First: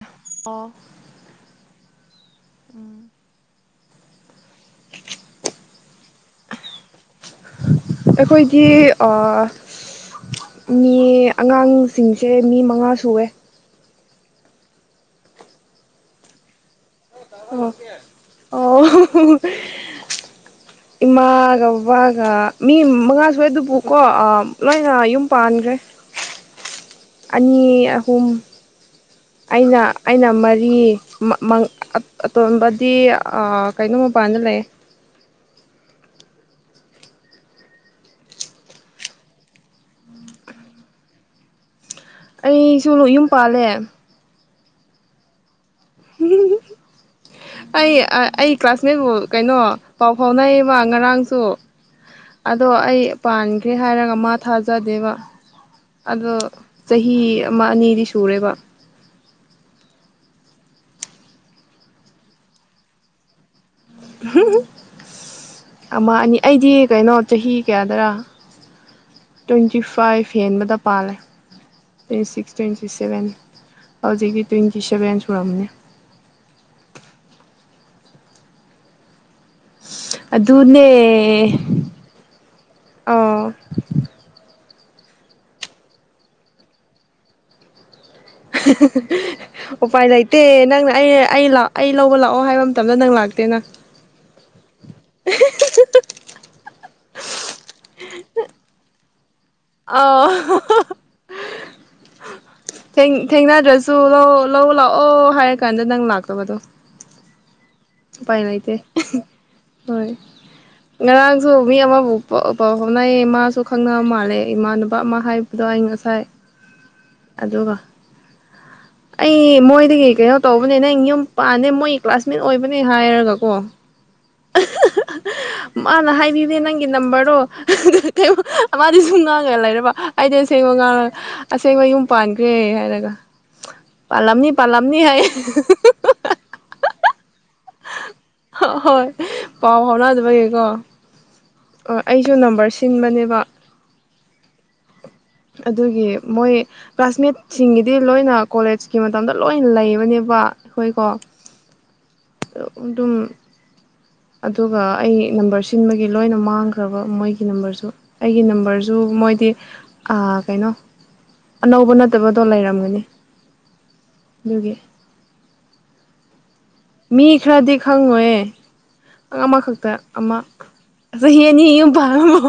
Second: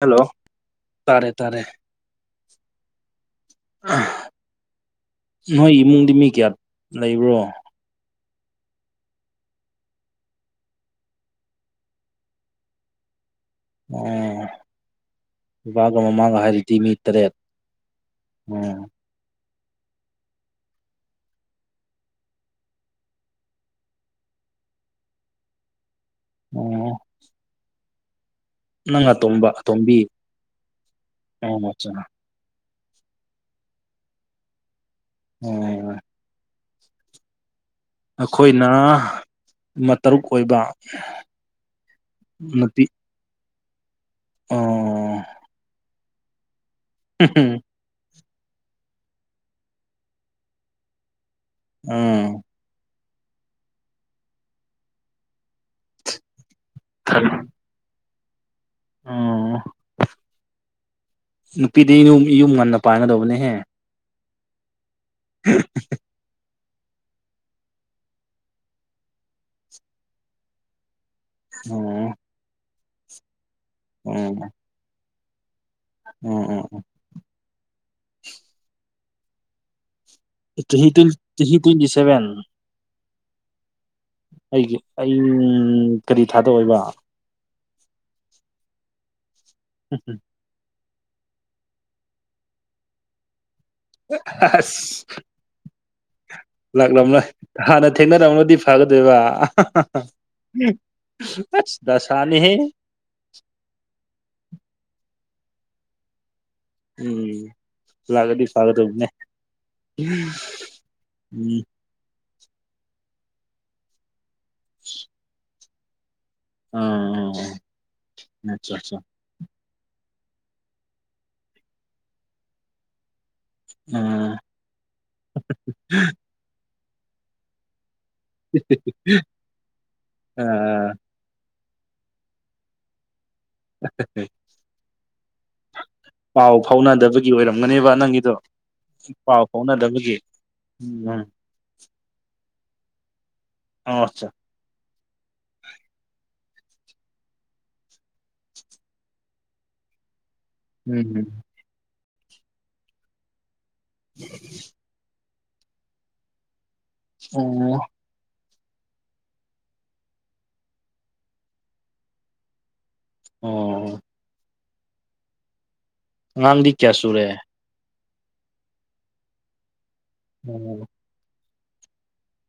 hello ꯑꯣ ꯇꯥꯔꯦ ꯇꯥꯔꯦ ꯅꯣꯏ ꯏꯃꯨꯡꯗꯤ ꯃꯤ ꯀꯌꯥꯝ ꯂꯩꯕ꯭ꯔꯣ ꯑꯩꯈꯣꯏꯒꯤ ꯑꯥ ꯃꯤ ꯑꯉꯥꯡꯁꯤꯡꯁꯦ ꯃꯤ ꯃꯉꯥ ꯁꯨꯏꯌ‌ꯦ ꯑꯣ ꯕꯕꯥꯒ ꯃꯃꯥꯒ ꯍꯥꯏꯔꯗꯤ ꯃꯤ ꯇꯔꯦꯠ ꯑꯣ ꯑꯣ ꯏꯃꯥꯒ ꯕꯕꯥꯒ ꯃꯤ ꯃꯉꯥ ꯁꯨꯏꯌ‌ꯦ ꯑꯗꯨꯕꯨꯀꯣ ꯂꯣꯏꯅ ꯌꯨꯝ ꯄꯥꯟꯈ꯭ꯔꯦ ꯑꯣ ꯑꯅꯤ ꯑꯍꯨꯝ ꯅꯪ ꯑꯇꯣꯝꯕ ꯑꯩꯅ ꯑꯇꯣꯝꯕꯤ ꯑꯩꯅ ꯃꯔꯤ ꯃꯥ ꯑꯣ ꯑꯆꯥ ꯑꯇꯣꯝꯕꯗꯤ ꯀꯩꯅꯣ ꯃꯄꯥꯟꯗ ꯂꯩꯌ‌ꯦ ꯑꯣ ꯑꯩꯈꯣꯏꯅ ꯃ ꯇꯔꯨꯛ ꯑꯣꯏꯕ ꯅꯨꯄꯤ ꯑꯩꯁꯨ ꯃꯌꯨꯝ ꯄꯥꯜꯂꯦ ꯑꯣ [unintelligible] [unintelligible] ꯑꯩ ꯑꯩ ꯀ꯭ꯂꯥꯁꯃꯦꯠꯕꯨ ꯀꯩꯅꯣ ꯄꯥꯎ ꯐꯥꯎꯅꯩꯌꯦꯕ ꯉꯔꯥꯡꯁꯨ ꯎꯝ ꯑꯗꯣ ꯑꯩ ꯄꯥꯟꯈ꯭ꯔꯦ ꯍꯥꯏꯔꯒ ꯃꯥ ꯊꯥꯖꯗꯦꯕ ꯑꯗꯣ ꯆꯍꯤ ꯑꯃ ꯑꯅꯤꯗꯤ ꯁꯨꯔꯦꯕ ꯑꯣ ꯅꯨꯄꯤꯗꯤ ꯌꯨꯝ ꯌꯨꯝ ꯉꯟꯅ ꯄꯥꯟꯒꯗꯧꯕꯅꯦꯍꯦ ꯑꯃ ꯑꯅꯤ ꯑꯩꯗꯤ ꯀꯩꯅꯣ ꯆꯍꯤ ꯀꯌꯥꯗꯔꯥ ꯇ꯭ꯋꯦꯟꯇꯤ ꯐꯥꯏꯚ ꯍꯦꯟꯕꯗ ꯄꯥꯜꯂꯦ ꯑꯣ ꯇ꯭ꯋꯦꯟꯇꯤ ꯁꯤꯛꯁ ꯇ꯭ꯋꯦꯟꯇꯤ ꯁꯚꯦꯟ ꯍꯧꯖꯤꯛꯀꯤ ꯇ꯭ꯋꯦꯟꯇꯤ ꯁꯚꯦꯟ ꯁꯨꯔꯝꯃꯅꯤ ꯎꯝ ꯎꯝ ꯎꯝ ꯑꯗꯨꯅꯦ ꯆꯍꯤ ꯇ꯭ꯋꯦꯟ ꯆꯍꯤ ꯇ꯭ꯋꯦꯟꯇꯤ ꯁꯚꯦꯟ ꯑꯣ ꯑꯩꯒꯤ ꯑꯩ ꯀꯔꯤ ꯊꯥꯗ ꯑꯣꯏꯕ [unintelligible] ꯎꯄꯥꯏ ꯂꯩꯥ ꯇꯦ ꯅꯪꯅ ꯑꯩ ꯑꯩ ꯑꯩ ꯂꯧꯕ ꯂꯥꯛꯑꯣ ꯍꯥꯏꯕ ꯃꯇꯝꯗ ꯅꯪ ꯂꯥꯛꯇꯦꯅ ꯑꯁ [unintelligible] ꯂꯥꯛꯂꯝꯔꯣꯏ ꯍꯥꯟꯅ ꯊꯦꯡꯅꯔꯝꯃꯗꯤ ꯐꯒꯗꯣꯏꯕ ꯍꯥ ꯍꯥ ꯍꯥ ꯑꯥꯎ ꯑꯁ ꯗꯁꯥꯅꯤꯍꯦ ꯊꯦꯡꯅꯗ꯭ꯔꯁꯨ ꯂꯥꯎ ꯂꯥꯛꯑꯣ ꯍꯥꯏꯔ ꯀꯥꯟꯗ ꯅꯪ ꯂꯥꯛꯇꯕꯗꯣ ꯎꯝ ꯎꯄꯥꯏ ꯂꯥꯛꯑꯗꯤ ꯂꯩꯇꯦ ꯐꯒꯗꯧꯕꯅꯦ ꯍꯣꯏ ꯉꯔꯥꯡꯁꯨ ꯎꯝ ꯃꯤ ꯑꯃꯕꯨ ꯄꯥꯎ ꯐꯥꯎꯅꯌꯦ ꯃꯥꯁꯨ ꯈꯪꯅꯕ ꯃꯥꯜꯂꯦ ꯏꯃꯥꯟꯅꯕ ꯑꯃ ꯍꯥꯏꯕꯗꯣ ꯑꯩ ꯉꯁꯥꯏ ꯑꯥ ꯑꯗꯨꯒ ꯑꯆꯥ ꯑꯆꯥ ꯑꯩ ꯃꯣꯏꯗꯒꯤ ꯀꯩꯅꯣ ꯇꯧꯕꯅꯦ ꯅꯪ ꯌꯨꯝ ꯄꯥꯟꯅꯦ ꯃꯣꯏꯒꯤ ꯀ꯭ꯂꯥꯁꯃꯦꯠ ꯑꯣꯏꯕꯅꯦ ꯍꯥꯏꯔꯒꯀꯣ ꯑꯣ ꯑꯥ [unintelligible] ꯃꯥꯅ ꯍꯥꯏꯕꯤꯗꯦ ꯅꯪꯒꯤ ꯅꯝꯕꯔꯗꯣ ꯀꯩꯝ ꯃꯥꯗꯤ ꯁꯨꯝ ꯉꯥꯡꯉꯦ ꯂꯩꯔꯕ ꯑꯩꯗꯤ ꯑꯁꯦꯡꯕ ꯑꯥ ꯉꯥꯡꯉꯒ ꯑꯁꯦꯡꯕ ꯌꯨꯝ ꯄꯥꯟꯈ꯭ꯔꯦ ꯍꯥꯏꯔꯒ ꯄꯥꯜꯂꯝꯅꯤ ꯄꯥꯜꯂꯝꯅꯤ ꯍꯥꯏ ꯄꯥꯎ ꯐꯥꯎꯅꯗꯕꯒꯤ ꯑꯣꯏꯔꯝꯒꯅꯦꯕ ꯅꯪꯒꯤꯗꯣ ꯍꯣꯏ ꯄꯥꯎ ꯐꯥꯎꯅꯗꯕꯒꯤ ꯎꯝ ꯎꯝ ꯑꯩꯁꯨ ꯅꯝꯕꯔ ꯁꯤꯟꯕꯅꯦꯕ ꯑꯆꯥ ꯑꯗꯨꯒꯤ ꯃꯣꯏ ꯀ꯭ꯂꯥꯁꯃꯦꯠꯁꯤꯡꯒꯤꯗꯤ ꯂꯣꯏꯅ ꯀꯣꯂꯦꯖꯀꯤ ꯃꯇꯝꯗ ꯂꯣꯏꯅ ꯂꯩꯕꯅꯦꯕ ꯑꯩꯈꯣꯏꯀꯣ ꯎꯝ ꯑꯗꯨꯝ ꯑꯗꯨꯒ ꯑꯩ ꯅꯝꯕꯔ ꯁꯤꯟꯕꯒꯤ ꯂꯣꯏꯅ ꯃꯥꯡꯈ꯭ꯔꯕ ꯃꯣꯏꯒꯤ ꯎꯝ ꯑꯣ ꯅꯝꯕꯔꯁꯨ ꯑꯩꯒꯤ ꯅꯝꯕꯔꯁꯨ ꯃꯣꯏꯗꯤ ꯑꯥ ꯀꯩꯅꯣ ꯑꯅꯧꯕ ꯅꯠꯇꯕꯗꯣ ꯂꯩꯔꯝꯒꯅꯤ ꯑꯣ ꯑꯗꯨꯒꯤ ꯑꯉꯥꯡꯗꯤ ꯀꯌꯥꯁꯨ ꯃꯤ ꯈꯔꯗꯤ ꯈꯪꯉꯣꯏꯍꯦ ꯑꯃꯈꯛꯇ ꯑꯃ ꯑꯣ ꯆꯍꯤ ꯑꯅꯤ ꯌꯨꯝ ꯄꯥꯜꯔꯝꯃꯣ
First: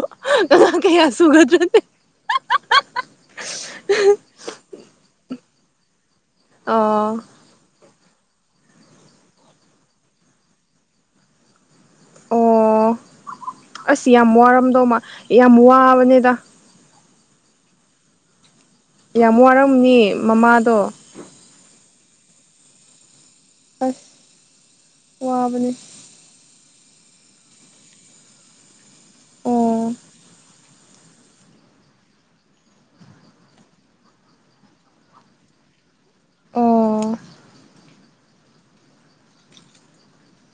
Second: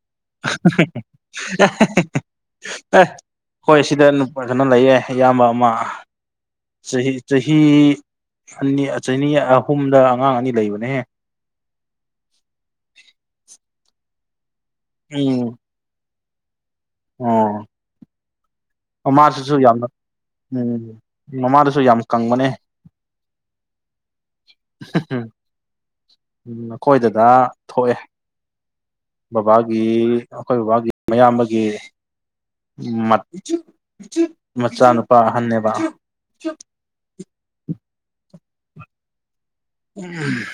[unintelligible] ꯑꯦ ꯍꯣꯏ ꯁꯤꯗꯅꯨ ꯐꯖꯅ ꯂꯩꯌꯦ ꯑꯌꯥꯝꯕ ꯑꯃ ꯑꯣ ꯆꯍꯤ ꯆꯍꯤ ꯆꯍꯤ ꯑꯅꯤ ꯆꯅꯤ ꯑꯍꯨꯝꯗ ꯑꯉꯥꯡ ꯑꯅꯤ ꯂꯩꯕꯅꯦꯍꯦ ꯑꯣ ꯑꯁ ꯌꯥꯝ ꯋꯥꯔꯝꯗꯧꯃ ꯎꯝ ꯌꯥꯝ ꯋꯥꯕꯅꯦꯗ ꯑꯣ ꯌꯥꯝ ꯑꯃꯁꯤꯁꯨ ꯌꯥꯝꯅ ꯋꯥꯔꯝꯅꯤ ꯃꯃꯥꯗꯣ ꯎꯝ ꯃꯃꯥꯗꯨꯁꯨ ꯌꯥꯝ ꯀꯪꯕꯅꯦ ꯑꯁ ꯋꯥꯕꯅꯦ ꯎꯝ ꯑꯩꯈꯣꯏꯗꯥꯗ ꯊꯣꯛꯑꯦ ꯕꯕꯥꯒꯤ ꯑꯣ ꯑꯩꯈꯣꯏ ꯕꯕꯥꯒꯤ ꯃꯌꯥꯝꯕꯒꯤ ꯃꯠ ꯃꯆꯥꯅꯨꯄꯥ ꯑꯍꯟꯅꯦꯕ ꯑꯣ ꯎꯝ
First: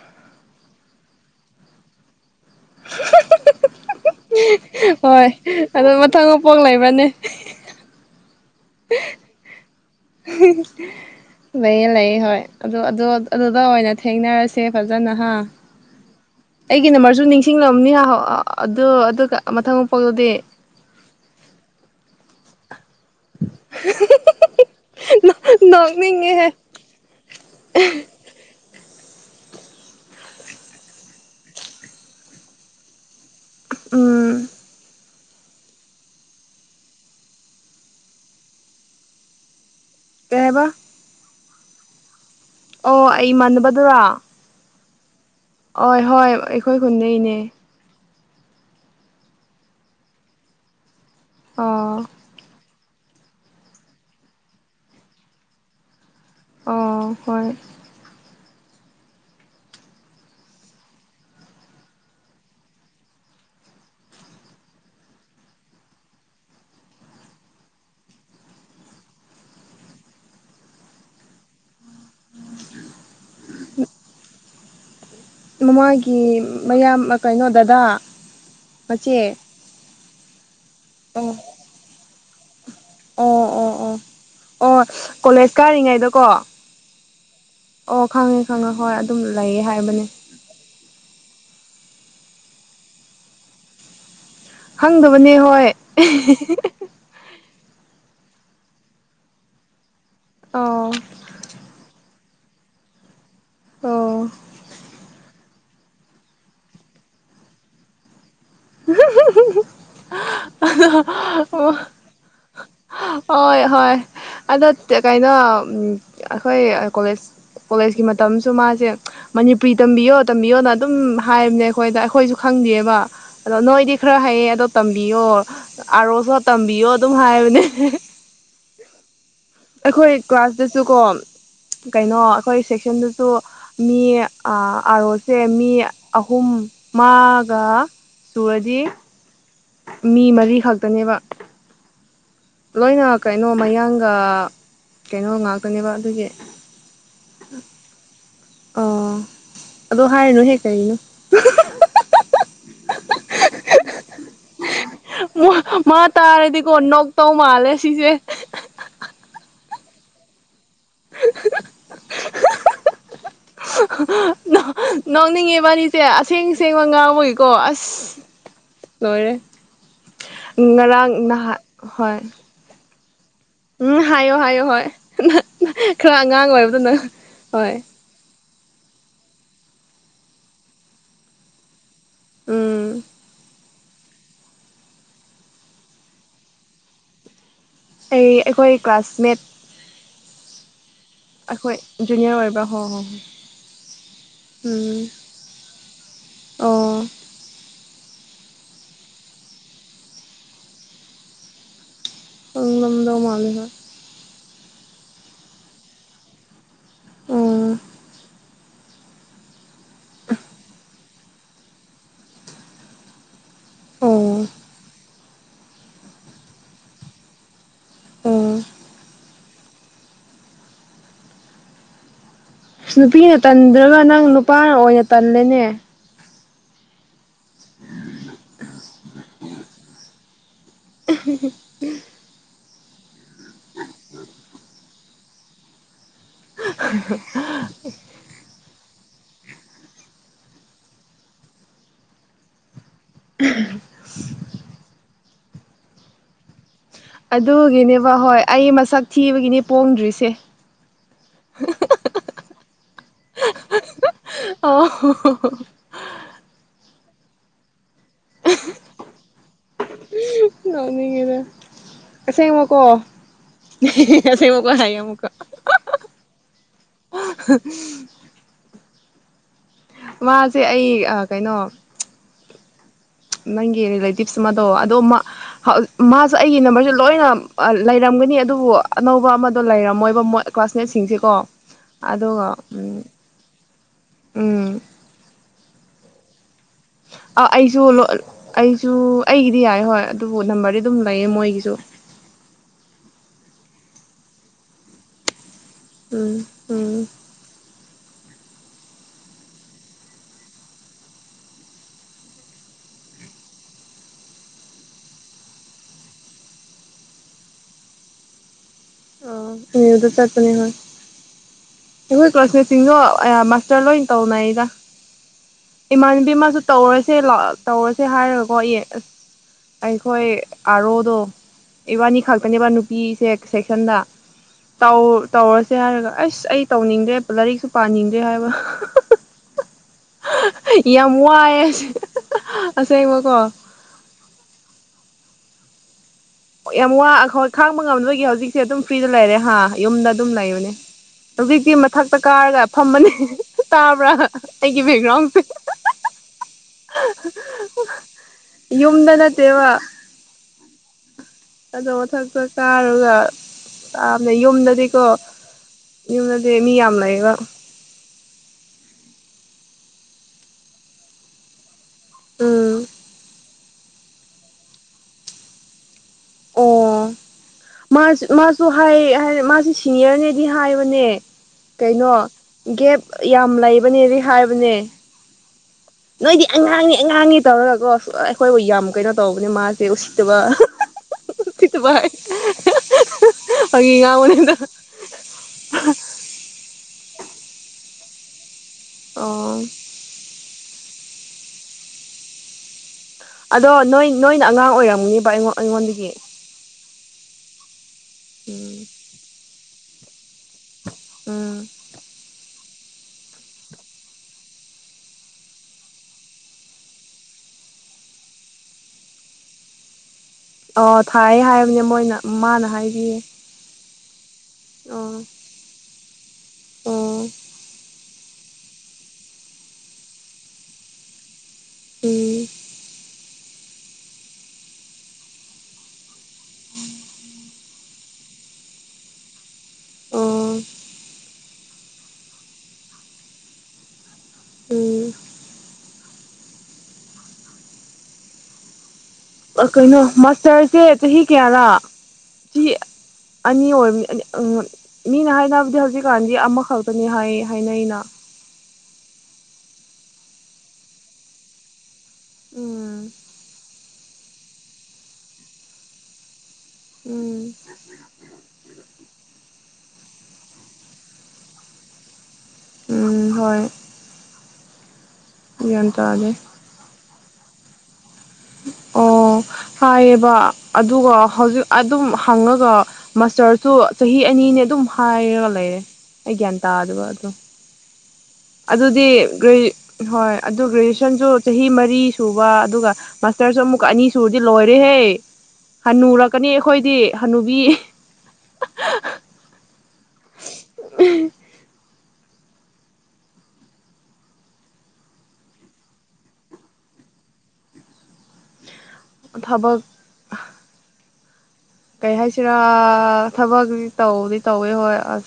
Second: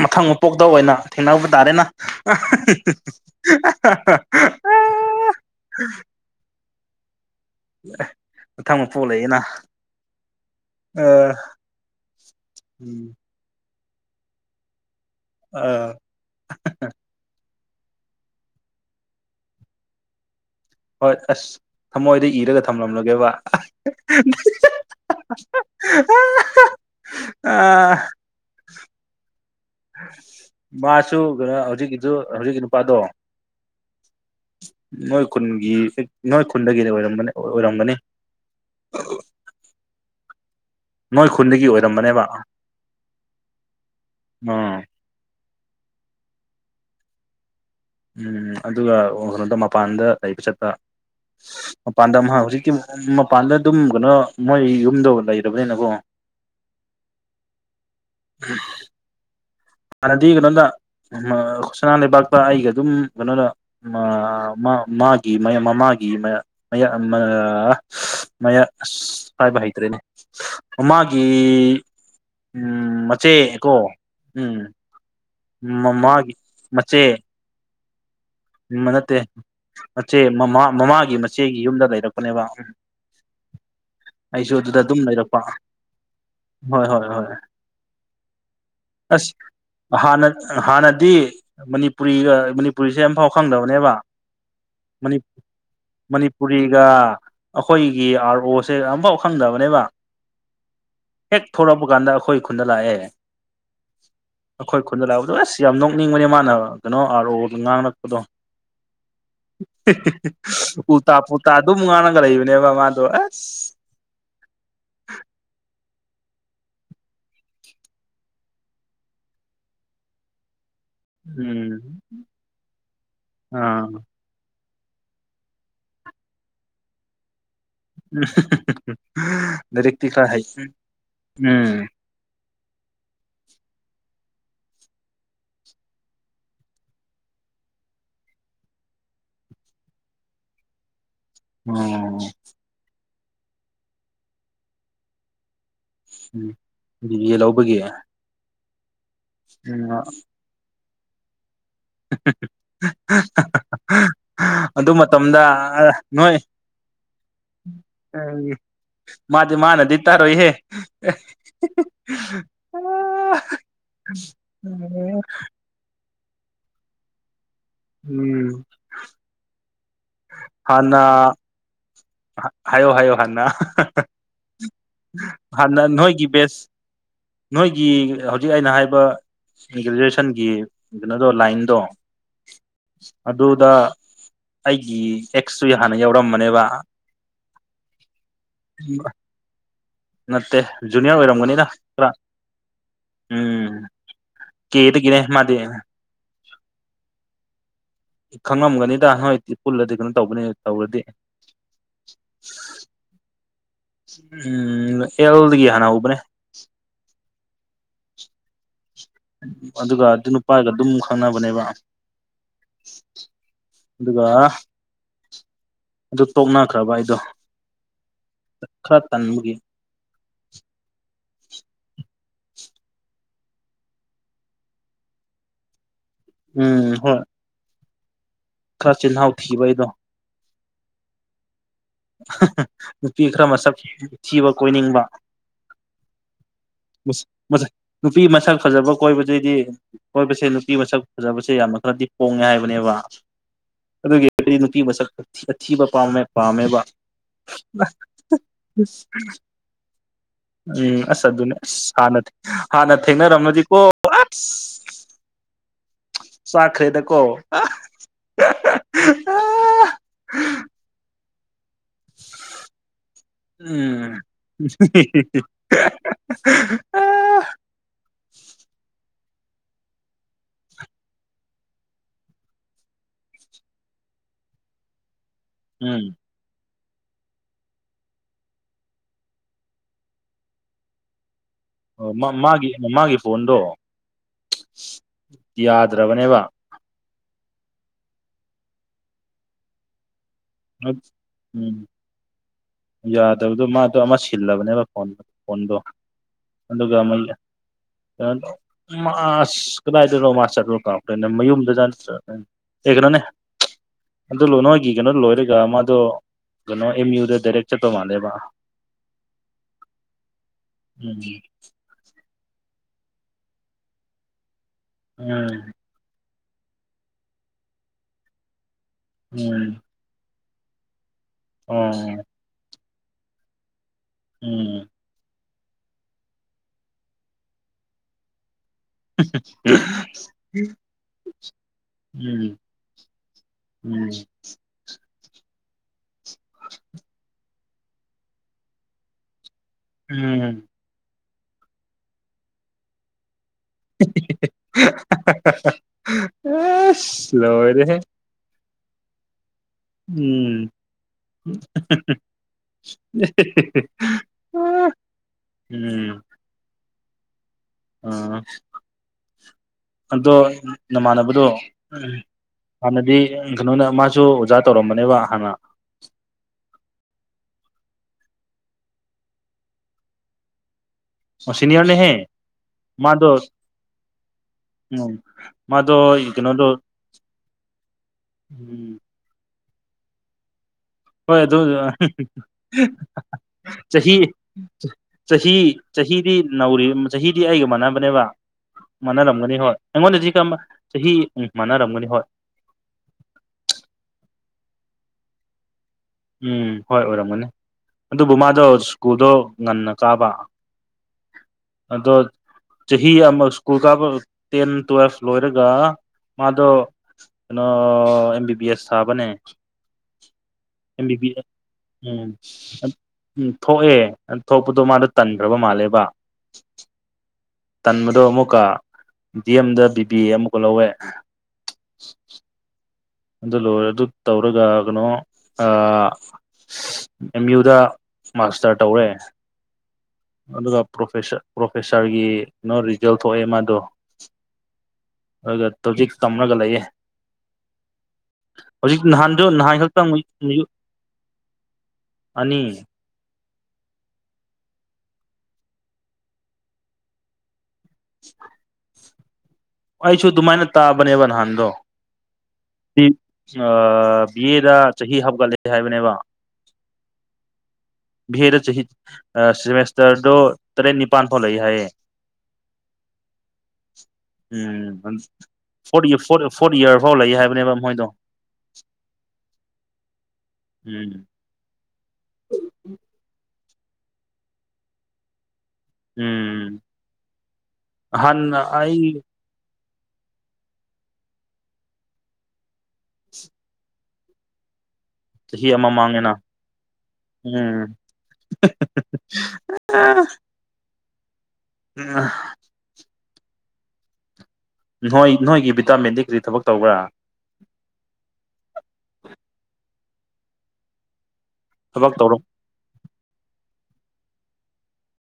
ꯃꯊꯪ ꯃꯄꯣꯛꯇ ꯑꯣꯏꯅ ꯊꯦꯡꯅꯕ ꯇꯥꯔꯦꯅ ꯍꯣꯏ ꯑꯗꯣ [unintelligible] ꯃꯊꯪ ꯃꯄꯣꯛ ꯂꯩꯥꯕꯔꯅꯦ ꯑꯦ ꯃꯊꯪ ꯃꯄꯣꯛ ꯂꯩꯌꯦꯅ ꯑ ꯂꯩꯌꯦ ꯂꯩꯌꯦ ꯍꯣꯏ ꯑꯗꯣ ꯑꯗꯣ ꯎꯝ ꯑꯗꯨꯗ ꯑꯣꯏꯅ ꯊꯦꯡꯅꯔꯁꯦ ꯐꯖꯅ ꯍꯥ ꯑ ꯑꯩꯒꯤ ꯅꯝꯕꯔꯁꯨ ꯅꯤꯡꯁꯤꯡꯂꯝꯅꯤ ꯑ ꯑꯗꯨ ꯑꯗꯨꯒ ꯃꯊꯪ ꯃꯄ‌ꯣꯛꯇꯗꯤ ꯍꯣꯏ ꯑꯁ ꯊꯃꯣꯏꯗ ꯏꯔꯒ ꯊꯝꯂꯝꯂꯒꯦꯕ ꯅꯣꯛꯅꯤꯡꯉꯦꯍꯦ ꯑ ꯃꯥꯁꯨ ꯀꯩꯅꯣ ꯍꯧꯖꯤꯛꯀꯤꯗꯨ ꯍꯧꯖꯤꯛꯀꯤ ꯅꯨꯄꯥꯗꯣ ꯎꯝ ꯅꯣꯏ ꯈꯨꯟꯒꯤ ꯅꯣꯏ ꯈꯨꯟꯗꯒꯤꯔ ꯑꯣꯏꯔꯝꯒꯅꯤ ꯑ‌ꯣꯏꯔꯝꯒꯅꯤ ꯀꯩꯍꯥꯏꯕ ꯅꯣꯏ ꯈꯨꯟꯗꯒꯤ ꯑꯣꯏꯔꯝꯕꯅꯦꯕ ꯑꯣ ꯑꯩ ꯃꯥꯟꯅꯕꯗꯨꯔꯣ ꯎꯝ ꯍꯣꯏ ꯍꯣꯏ ꯑꯩꯈꯣꯏ ꯈꯨꯟꯗꯩꯅꯦ ꯎꯝ ꯑꯗꯨꯒ ꯀꯩꯅꯣꯗ ꯃꯄꯥꯟꯗ ꯂꯩꯕ ꯆꯠꯄ ꯑꯣ ꯃꯄꯥꯟꯗ ꯃꯍꯥꯛ ꯍꯧꯖꯤꯛꯀꯤ ꯃꯄꯥꯟꯗ ꯑꯗꯨꯝ ꯀꯩꯅꯣ ꯃꯣꯏ ꯌꯨꯝꯗꯣ ꯂꯩꯔꯕꯅꯤꯅꯀꯣ ꯑꯣ ꯍꯣꯏ ꯎꯝ ꯍꯥꯟꯅꯗꯤ ꯀꯩꯅꯣꯗ ꯁꯅꯥ ꯂꯩꯕꯥꯛꯇ ꯑꯩꯒ ꯑꯗꯨꯝ ꯀꯩꯅꯣꯗ ꯃꯥ ꯃꯥ ꯃꯥꯒꯤ ꯃꯃꯥꯒꯤ ꯃꯔꯛ ꯃꯌꯥ ꯃ ꯃꯌꯥ ꯄꯥꯏꯕ ꯍꯩꯇ꯭ꯔꯦꯅꯦ ꯃꯃꯥꯒꯤ ꯎꯝ ꯃꯆꯦꯀꯣ ꯎꯝ ꯃꯃꯥꯒꯤ ꯃꯌꯥꯝ ꯀꯩꯅꯣ ꯗꯗꯥ ꯎꯃ ꯅꯠꯇꯦ ꯃꯆꯦ ꯃꯆꯦ ꯃꯃꯥ ꯃꯃꯥꯒꯤ ꯑꯣ ꯃꯆꯦꯒꯤ ꯌꯨꯝꯗ ꯂꯩꯔꯛꯄꯅꯦꯕ ꯎꯝ ꯑꯣ ꯑꯣ ꯑꯣ ꯑꯩꯁꯨ ꯑꯗꯨꯗ ꯑꯣ ꯑꯗꯨꯝ ꯂꯩꯔꯛꯄ ꯀꯣꯂꯦꯖ ꯀꯥꯔꯤꯉꯩꯗꯀꯣ ꯍꯣꯏ ꯍꯣꯏ ꯍꯣꯏ ꯑꯣ ꯈꯪꯉꯦ ꯈꯪꯉꯦ ꯍꯣꯏ ꯑꯗꯨꯝ ꯑꯁ ꯂꯩꯌꯦ ꯍꯥꯏꯕꯅꯦ ꯍꯥꯟꯅ ꯍꯥꯟꯅꯗꯤ ꯃꯅꯤꯄꯨꯔꯤꯒ ꯃꯅꯤꯄꯨꯔꯤꯁꯦ ꯑꯃꯐꯥꯎ ꯈꯪꯗꯕꯅꯦꯕ ꯃꯅꯤ ꯈꯪꯗꯕꯅꯦ ꯍꯣꯏ ꯃꯅꯤꯄꯨꯔꯤꯒ ꯑꯩꯈꯣꯏꯒꯤ ꯑꯥꯔ ꯒ‌ꯣꯁ‌ꯦ ꯑꯝꯐꯥꯎ ꯈꯪꯗꯕꯅꯦꯕ ꯑꯣ ꯍꯦꯛ ꯊꯣꯛꯂꯛꯄ ꯀꯥꯟꯗ ꯑꯩꯈꯣꯏ ꯈꯨꯟꯗ ꯂꯥꯛꯑꯦ ꯑꯣ ꯑꯈꯣꯏ ꯈꯨꯟꯗ ꯂꯥꯎꯕꯗ ꯑꯁ ꯌꯥꯝ ꯅꯣꯛꯅꯤꯡꯕꯅꯦ ꯃꯥꯅ ꯀꯩꯅꯣ ꯑꯥꯔ ꯑꯣꯒ ꯉꯥꯡ ꯅꯛꯄꯗꯣ [unintelligible] ꯎꯇꯥ ꯄꯨꯜꯇꯥ ꯑꯗꯨꯝ ꯑꯣ ꯉꯥꯡꯂꯒ ꯂꯩꯕꯅꯦꯕ ꯃꯥꯗꯣ ꯍꯣꯏ ꯑꯁ ꯍꯣꯏ ꯑꯗꯣ ꯀꯩꯅꯣ ꯎꯝ ꯑꯩꯈꯣꯏ ꯀꯣꯂꯦꯖ ꯀꯣꯂꯦꯖꯀꯤ ꯃꯇꯝꯁꯨ ꯃꯥꯁꯦ ꯃꯅꯤꯄꯨꯔꯤ ꯇꯝꯕꯤꯌꯣ ꯇꯝꯕꯤꯌꯣꯅ ꯑꯗꯨꯝ ꯍꯥꯏꯕꯅꯦ ꯎꯝ ꯑꯩꯈꯣꯏꯗ ꯑꯩꯈꯣꯏꯁꯨ ꯈꯪꯗꯦꯕ ꯑꯗꯣ ꯑꯥ ꯅꯣꯏꯗꯤ ꯈꯔ ꯈꯔ ꯍꯥꯏꯌꯦ ꯑꯗꯣ ꯇꯝꯕꯤꯌꯣ ꯑꯥꯔꯣꯁꯨ ꯇꯝꯕꯤꯌꯣ ꯑꯗꯨꯝ ꯍꯥꯏꯕꯅꯦ [unintelligible] ꯑꯩꯈꯣꯏ ꯈꯔ ꯍꯩ ꯀ꯭ꯂꯥꯁꯇꯁꯨ ꯀꯣ ꯎꯝ ꯀꯩꯅꯣ ꯑꯩꯈꯣꯏ ꯁꯦꯛꯁꯟꯗ ꯁꯣ ꯃꯤ ꯑꯥꯔꯣꯁꯦ ꯃꯤ ꯑꯍꯨꯝ ꯑꯃꯒ ꯁꯨꯔꯖꯤ ꯃꯤ ꯃꯔꯤ ꯈꯛꯇꯅꯦꯕ ꯎꯝ ꯂꯣꯏꯅ ꯀꯩꯅꯣ ꯃꯌꯥꯡꯒ ꯀꯩꯅꯣ ꯉꯥꯛ ꯎꯝ ꯕꯤꯔ‌ꯦ ꯂꯧꯕꯒꯤ ꯑꯣ ꯑꯗꯨ ꯍꯥꯏꯅꯨꯍꯦ ꯀꯔꯤꯅꯣ [unintelligible] ꯑꯗꯨ ꯃꯇꯝꯗ ꯑ ꯃꯥ ꯅꯣꯏ ꯇꯥꯔꯗꯤꯀꯣ ꯅꯣꯛꯇꯧ ꯃꯥꯜꯂꯦ ꯁꯤꯁꯦ ꯃꯥꯗꯤ ꯃꯥꯅ ꯗꯤ ꯇꯔꯣꯏ ꯍꯦ ꯅ‌ꯣꯛꯅꯤꯡꯉ‌ꯦ ꯋꯥꯔꯤ ꯁꯦ ꯑꯁꯦꯡ ꯁꯦꯡꯕ ꯉꯥꯡꯕꯒꯤꯀꯣ ꯑꯁ ꯎꯝ ꯂꯣꯏꯔꯦ ꯍꯥꯟꯅ ꯉꯔꯥꯡ ꯅꯍꯥ ꯍꯣꯏ ꯍꯥꯏꯌꯣ ꯍꯥꯏꯌꯣ ꯍꯟꯅ ꯎꯝ ꯍꯥꯏꯌꯣ ꯍꯥꯏꯌꯣ ꯍꯣꯏ ꯍꯥꯟꯅ ꯈꯔ ꯅꯣꯏꯒꯤ ꯑꯉꯥꯡ ꯕꯦꯠꯁ ꯑꯣꯏꯕꯗꯨꯅ ꯍꯣꯏ ꯅꯣꯏꯒꯤ ꯍꯧꯖꯤꯛ ꯍꯧꯖꯤꯛ ꯑꯩꯅ ꯍꯥꯏꯕ ꯒ꯭ꯔꯦꯖ꯭ꯋꯦꯁꯟꯒꯤ ꯀꯩꯅꯣꯗꯣ ꯂꯥꯏꯟꯗꯣ ꯎꯝ ꯑꯗꯨꯗ ꯑꯩꯒꯤ ꯑꯦꯛꯁꯁꯨ ꯍꯥꯟꯅ ꯌꯥꯎꯔꯝꯕꯅꯦꯕ ꯑꯩ ꯑꯩꯈꯣꯏ ꯀ꯭ꯂꯥꯁꯃꯦꯠ ꯅꯠꯇꯦ ꯖꯨꯅꯤꯌ꯭ꯔ ꯑꯣꯏꯔꯝꯒꯅꯤꯅ ꯑꯩꯈꯣꯏ ꯈꯔ ꯖꯨꯅꯤꯌꯔ ꯑꯣꯏꯕ꯭ꯔꯥ ꯍꯣ ꯍꯣ ꯎꯝ ꯀꯦ ꯍꯣꯏ ꯗꯒꯤꯅꯦ ꯃꯥꯗꯤ ꯑꯣ ꯈꯪꯉꯝꯒꯅꯤꯗ ꯅꯣꯏꯗꯤ ꯄꯨꯜꯂꯗꯤ ꯑꯗꯨꯝ ꯇꯧꯕꯅꯦ ꯇꯧꯔꯗꯤ ꯈꯡꯒꯝꯗꯧ ꯃꯥꯟꯕ ꯎꯝ ꯑꯦꯜꯗꯒꯤ ꯍꯥꯟꯅ ꯍꯧꯕꯅꯦ ꯑꯣ ꯑꯗꯨꯒ ꯑꯗꯨ ꯅꯨꯄꯥꯒ ꯑꯗꯨꯝ ꯈꯪꯅꯕꯅꯦꯕ ꯑꯣ ꯑꯗꯨꯒ ꯑꯣ ꯑꯗꯨ ꯇꯣꯛꯅꯈ꯭ꯔꯕ ꯑꯩꯗꯣ ꯈ꯭ꯔ ꯇꯟꯕꯒꯤ ꯅꯨꯄꯤꯅ ꯇꯟꯗ꯭ꯔꯒ ꯅꯪ ꯅꯨꯄꯥꯅ ꯑꯣꯏꯅ ꯇꯜꯂꯦꯅꯦ ꯎꯝ ꯍꯣꯏ ꯈꯔ ꯆꯤꯜꯍꯥꯎ ꯊꯤꯕ ꯑꯩꯗꯣ [unintelligible] ꯅꯨꯄꯤ ꯈꯔ ꯃꯁꯛ ꯊꯤꯕ ꯀꯣꯏꯅꯤꯡꯕꯥ ꯃꯤꯁ ꯃꯁꯛ ꯅꯨꯄꯤ ꯃꯁꯛ ꯐꯖꯕ ꯀꯣꯏꯕꯗꯩꯗꯤ ꯀꯣꯏꯕꯁꯦ ꯅꯨꯄꯤ ꯃꯁꯛ ꯐꯖꯕꯁꯦ ꯌꯥꯝꯅ ꯈꯔꯗꯤ ꯄꯣꯡꯉꯦ ꯍꯥꯏꯕꯅꯦꯕ [unintelligible] ꯑꯗꯨꯒꯤꯗꯤ ꯅꯨꯄꯤ ꯃꯁꯛ ꯑꯊꯤ ꯑꯊꯤꯕ ꯄꯥꯝꯃꯦ ꯄꯥꯝꯃꯦꯕ ꯑꯗꯨꯒꯤꯅꯦꯕ ꯍꯣꯏ ꯑꯩ ꯃꯁꯛ ꯊꯤꯕꯒꯤꯅꯤ ꯄꯣꯡꯗ꯭ꯔꯤꯁꯦ ꯎꯝ ꯑꯁ ꯑꯗꯨꯅꯦ ꯑꯁ ꯍꯥꯟꯅꯗꯤ ꯍꯥꯟꯅ ꯊꯦꯡꯅꯔꯝꯃꯗꯤꯀꯣ ꯑꯁ ꯑꯣ ꯆꯥꯛꯈ꯭ꯔꯦꯗꯀꯣ ꯑꯥ ꯅꯣꯛꯅꯤꯡꯉꯦꯗ ꯑꯁꯦꯡꯕ ꯀꯣ ꯎꯝ ꯑꯁꯦꯡꯕꯀꯣ ꯍꯥꯏꯌꯦ ꯑꯃꯨꯛꯀ ꯃꯥꯁꯦ ꯑꯩ ꯑ ꯀꯩꯅꯣ ꯅꯪꯒꯤ ꯔꯤꯂꯦꯇꯤꯞꯁ ꯑꯃꯗꯣ ꯑꯗꯣ ꯃꯥ ꯍꯧ ꯎꯝ ꯃꯥꯁ ꯁꯨ ꯑꯩꯒꯤ ꯅꯝꯕ꯭ꯔꯁꯦ ꯂꯣꯏꯅ ꯂꯩꯔꯝꯒꯅꯤ ꯑꯗꯨꯕꯨ ꯑꯅꯧꯕ ꯑꯃꯗꯣ ꯂꯩꯔꯝꯃꯣꯏꯕ ꯃꯣꯏ ꯀ꯭ꯂꯥꯁꯃꯦꯠꯁꯤꯡꯁꯦꯀꯣ ꯑꯣ ꯑꯗꯨꯒ ꯃꯃꯥꯒꯤ ꯎꯝ ꯃꯥꯒꯤ ꯐꯣꯟꯗꯣ ꯎꯝ ꯌꯥꯗ꯭ꯔꯕꯅꯦꯕ ꯑꯥ ꯑꯩꯁꯨ ꯑꯩꯁꯨ ꯑꯩꯒꯤꯗꯤ ꯌꯥꯏ ꯍꯣꯏ ꯑꯗꯨꯕꯨ ꯅꯝꯕ꯭ꯔꯗꯤ ꯑꯗꯨꯝ ꯂꯩꯌꯦ ꯃꯣꯏꯒꯤꯁꯨ ꯎꯝ ꯌꯥꯗꯕꯗꯣ ꯃꯥꯗꯣ ꯑꯃ ꯁꯤꯜꯂꯕꯅꯦꯕ ꯐꯣꯟ ꯐꯣꯟꯗꯣ ꯎꯝ ꯑꯗꯨꯒ ꯎꯝ ꯑꯃꯩꯅ ꯃꯥꯁ ꯀꯗꯥꯏꯗꯅꯣ ꯃꯥ ꯆꯠꯂꯨꯔ ꯀꯥꯎꯈ꯭ꯔꯦꯅꯦ ꯃꯌꯨꯝꯗ ꯅꯠꯇ꯭ꯔ ꯑꯦ ꯀꯩꯅꯣꯅꯦ ꯑꯗꯨꯂꯣ ꯅꯣꯏꯒꯤ ꯀꯩꯅꯣ ꯂꯣꯏꯔꯦ ꯗ ꯃꯥꯗꯣ ꯀꯩꯅꯣ ꯑꯦꯝ ꯌꯨꯗ ꯗꯥꯏꯔꯦꯛ ꯆꯠꯄ ꯃꯜꯂꯦꯕ ꯑ ꯑꯦꯝ ꯌꯨꯗ ꯆꯠꯄꯅꯦ ꯃꯥ ꯎꯝ ꯑꯩꯈꯣꯏ ꯀ꯭ꯂꯥꯁꯃꯦꯠꯁꯤꯡꯗꯣ ꯑꯌꯥ ꯃꯥꯁꯇ꯭ꯔ ꯂꯣꯏ ꯇꯧꯅꯩꯗꯥ ꯎꯝ ꯏꯃꯥꯟꯅꯕꯤ ꯑꯃꯁꯨ ꯇꯧꯔꯁꯦ ꯂꯥꯎ ꯇꯧꯔꯁꯦ ꯍꯥꯏꯔꯒꯀꯣ ꯌꯦ ꯎꯝ ꯑꯩꯈꯣꯏ ꯑꯥꯔꯣꯗꯣ ꯑꯣ ꯏꯕꯥꯅꯤ ꯈꯛꯇꯅꯦꯕ ꯅꯨꯄꯤꯁꯦ ꯁꯦꯛꯁꯟꯗ ꯎꯝ ꯇꯧꯔꯁꯦ ꯍꯥꯏꯔꯒ ꯑꯁ ꯑꯩ ꯇꯧꯅꯤꯡꯗ꯭ꯔꯦ ꯂꯥꯏꯔꯤꯛꯁꯨ ꯄꯥꯅꯤꯡꯗ꯭ꯔꯦ ꯍꯥꯏꯕ ꯌꯥꯝ ꯋꯥꯏꯑꯦ ꯑꯁ ꯎꯝ ꯑꯁꯦꯡꯡꯕꯣꯀꯣ ꯎꯝ ꯌꯥꯝ ꯋꯥ ꯑꯩꯣꯏ ꯈꯥꯡꯕ ꯉꯝꯗꯣꯏꯒꯤ ꯍꯧꯖꯤꯛꯁꯦ ꯑꯗꯨꯝ ꯐ꯭ꯔꯤꯗ ꯂꯩꯔꯦ ꯍꯥ ꯌꯨꯝꯗ ꯑꯗꯨꯝ ꯎꯝ ꯂꯩꯕꯅꯦ ꯍꯧꯖꯤꯛꯇꯤ ꯃꯊꯛꯇ ꯀꯥꯔꯒ ꯐꯝꯃꯅꯤ ꯇꯥꯕ꯭ꯔꯥ ꯑꯩꯒꯤ ꯕꯦꯛꯒ꯭ꯔꯥꯎꯟꯁꯦ ꯑꯁ ꯂꯣꯏꯔꯦꯍꯦ ꯌꯝꯗꯅꯠꯇꯦꯕ ꯎꯝ ꯃꯊꯛꯇ ꯀꯥꯔꯒ ꯇꯥꯕꯅꯦ ꯌꯨꯝꯗꯗꯤꯀꯣ ꯎ ꯎꯝ ꯌꯨꯝꯗꯗꯤ ꯃꯤ ꯌꯥꯝ ꯂꯩꯌꯦꯕ ꯎꯝ ꯑꯗꯣ ꯅꯃꯥꯟꯅꯕꯗꯣ ꯎꯝ ꯎꯝ ꯍꯥꯟꯅꯗꯤ ꯀꯩꯅꯣꯅ ꯃꯥꯁꯨ ꯑꯣꯖꯥ ꯇꯧꯔꯝꯕꯅꯦꯕ ꯍꯥꯟꯅ ꯑꯣ ꯃꯥ ꯃꯥꯁꯨ ꯍꯥꯏ ꯃꯥꯁꯤ ꯁꯤꯅꯤꯌꯔꯅꯦꯗꯤ ꯍꯥꯏꯕꯅꯦ ꯑꯣ ꯁꯤꯅꯤꯌꯔꯅꯦꯍꯦ ꯀꯩꯅꯣ ꯒꯦꯞ ꯃꯥꯗꯣ ꯌꯥꯝ ꯂꯩꯕꯅꯦꯗꯤ ꯍꯥꯏꯕꯅꯦ ꯎꯝ ꯃꯥꯗꯣ ꯅꯣꯏꯗꯤ ꯀꯩꯅꯣꯗꯣ ꯑꯉꯥꯡꯉ ꯑꯉꯥꯡꯉꯦ ꯇꯧꯔꯒꯣ ꯑꯩꯈꯣꯏꯕꯨ ꯌꯥꯝꯨ ꯎꯝ ꯀꯩꯅꯣ ꯇꯥꯎꯅꯦ ꯃꯥꯁꯦ ꯎꯁꯤꯠꯇꯕ ꯍꯣꯏ ꯑꯗꯨ ꯎꯁꯤꯠꯇꯕ ꯍꯥꯏ ꯐꯥꯒꯤ ꯆꯍꯤ ꯉꯥꯡꯕꯅꯤꯗ ꯆꯍꯤ ꯆꯍꯤꯗꯤ ꯅꯧꯔꯤ ꯆꯍꯤꯗꯤ ꯑꯩꯒ ꯃꯥꯟꯅꯕꯅꯦꯕ ꯃꯥꯟꯅꯔꯝꯒꯅꯤ ꯑꯣ ꯍꯣꯏ ꯑꯩꯉꯣꯟꯗꯗꯤ ꯀꯔꯝꯕ ꯆꯍꯤ ꯃꯥꯟꯅꯔꯝꯒꯅꯤ ꯍꯣꯏ ꯑꯗꯣ ꯅꯣꯏ ꯅꯣꯏꯅ ꯑꯉꯥꯡ ꯑꯣꯏꯔꯝꯒꯅꯦꯕ ꯑꯩꯉꯣꯟ ꯑꯩꯉꯣꯟꯗꯒꯤ ꯎꯝ ꯍꯣꯏ ꯑꯣꯏꯔꯝꯒꯅꯤ ꯑꯗꯨꯕꯨ ꯃꯥꯗꯣ ꯎꯝ ꯁ꯭ꯀꯨꯜꯗꯣ ꯉꯟꯅ ꯀꯥꯕ ꯎꯝ ꯑꯗꯣ ꯆꯍꯤ ꯑꯃ ꯁ꯭ꯀꯨꯜ ꯀꯥꯞꯕ ꯇꯦꯟ ꯇꯨꯋꯦꯜꯐ ꯂꯣꯏꯔꯒ ꯃꯥꯗꯣ ꯀꯩꯅꯣ ꯑꯦꯝ ꯕꯤ ꯕꯤ ꯑꯦꯁ ꯁꯥꯕꯅꯦ ꯑꯣ ꯑꯦꯝ ꯕꯤ ꯕꯤ ꯊꯥꯏ ꯍꯥꯏꯕꯅꯦ ꯃꯣꯏꯅ ꯃꯥꯅ ꯑꯦꯁ ꯎꯝ ꯍꯥꯏꯕꯤꯌꯦ ꯎꯝ ꯊꯣꯛꯑꯦ ꯊꯣꯛꯄꯗꯣ ꯃꯥꯗ ꯑꯣ ꯇꯟ ꯔꯕ ꯃꯥꯜꯂꯦꯕ ꯑꯣ ꯇꯟꯕꯗꯣ ꯑꯃꯨꯛꯀ ꯗꯤ ꯑꯦꯝꯗ ꯕꯤꯕꯤ ꯑꯃꯨꯛꯀ ꯂꯧꯋꯦ ꯎꯝ ꯑꯗꯨꯗ ꯂꯣꯏꯔꯦ ꯑꯗꯨ ꯇꯧꯔꯒ ꯀꯩꯅꯣ ꯑꯦꯝ ꯌꯨꯗ ꯃꯥꯁꯇꯔ ꯇꯧꯔꯦ ꯑꯣ ꯑꯗꯨꯒ ꯄ꯭ꯔꯣꯐꯦꯁꯥꯔꯒꯤ ꯀꯩꯅꯣ ꯔꯤꯖꯜ ꯊꯣꯛꯑꯦ ꯃꯥꯗꯣ ꯎꯝ ꯑꯗꯨꯒ ꯇꯖꯤꯛ ꯇꯝꯅꯒ ꯂꯩꯌꯦꯦ ꯀꯩꯅꯣ ꯃꯥꯁꯇꯔꯁꯦ ꯆꯍꯤ ꯀꯌꯥꯅꯥ ꯑꯅꯤ ꯁꯤ ꯑꯅꯤ ꯑꯣꯏꯕꯅꯤ ꯃꯤꯅ ꯍꯥꯏꯅꯕꯗꯤ ꯍꯧꯖꯤꯛꯀꯥꯟꯗꯤ ꯑꯃꯈꯛꯇꯅꯤ ꯍꯥꯏ ꯍꯥꯏꯅꯩꯅ ꯎ ꯑꯩꯁꯨ ꯑꯗꯨꯃꯥꯏꯅ ꯇꯥꯕꯅꯦꯕ ꯅꯍꯥꯟꯗꯣ ꯁꯤ ꯎꯝ ꯕꯤ ꯑꯦꯗ ꯆꯍꯤ ꯍꯥꯞꯀꯠꯂꯦ ꯍꯥꯏꯕꯅꯦꯕ ꯎꯝ ꯚꯦꯗ ꯆꯍꯤ ꯁꯦꯃꯦꯁꯇꯔꯗꯨꯣ ꯇꯔꯦꯠ ꯅꯤꯄꯥꯟ ꯐꯥꯎ ꯂꯩꯏ ꯍꯥꯏꯌꯦ ꯎꯝ ꯍꯣꯏ ꯎꯝ ꯒ꯭ꯌꯥꯟ ꯐꯣꯔ ꯇꯥꯗꯦ ꯐ ꯐꯣꯔꯠ ꯏꯌꯥꯔ ꯐꯥꯎ ꯂꯩ ꯍꯥꯏꯕꯅꯦꯕ ꯃꯣꯏꯗꯣ ꯑꯣ ꯍꯥꯏꯌꯦꯕ ꯎꯝ ꯑꯗꯨꯒ ꯍꯧꯖꯤꯛ ꯑꯗꯨꯝ ꯍꯪꯉꯒ ꯃꯥꯁꯇꯔꯁꯨ ꯆꯍꯤ ꯑꯅꯤꯅꯦ ꯑꯗꯨꯝ ꯍꯥꯏꯔꯒ ꯂꯩꯔꯦ ꯑꯩ ꯒ꯭ꯌꯥꯟ ꯎꯝ ꯇꯥꯗꯕ ꯑꯗꯣ ꯍꯥꯟꯅ ꯑꯩ ꯑꯗꯨꯗꯤ ꯑꯩꯣꯏ ꯍꯣꯏ ꯑꯗꯨ ꯒ꯭ꯔꯦꯖꯨꯑꯦꯁꯟꯁꯨ ꯆꯍꯤ ꯃꯔꯤ ꯁꯨꯕ ꯑꯗꯨꯒ ꯃꯥꯁꯇꯔꯁꯨ ꯑꯃꯨꯛ ꯑꯅꯤ ꯁꯨꯔꯗꯤ ꯂꯣꯏꯔꯦꯍꯦ ꯆꯍꯤ ꯑꯃ ꯃꯥꯡꯉꯦꯅ ꯍꯟꯅꯨꯔꯛꯀꯅꯤ ꯑꯩꯈꯣꯏꯗꯤ ꯍꯟꯅꯨꯕꯤ ꯑ ꯎꯝ ꯎꯝ ꯅꯣꯏ ꯅꯣꯏꯒꯤ ꯚꯤꯇꯥꯃꯤꯟꯗꯤ ꯀꯔꯤ ꯊꯕꯛ ꯇꯧꯕ꯭ꯔꯥ ꯊꯕꯛ ꯀꯩ ꯊꯕꯛ ꯇꯧꯔꯝ ꯍꯥꯏꯁꯤꯔꯥ ꯊꯕꯛꯗꯤ ꯇꯧꯗꯤ ꯇꯧꯋꯤ ꯍꯣꯏ ꯑꯁ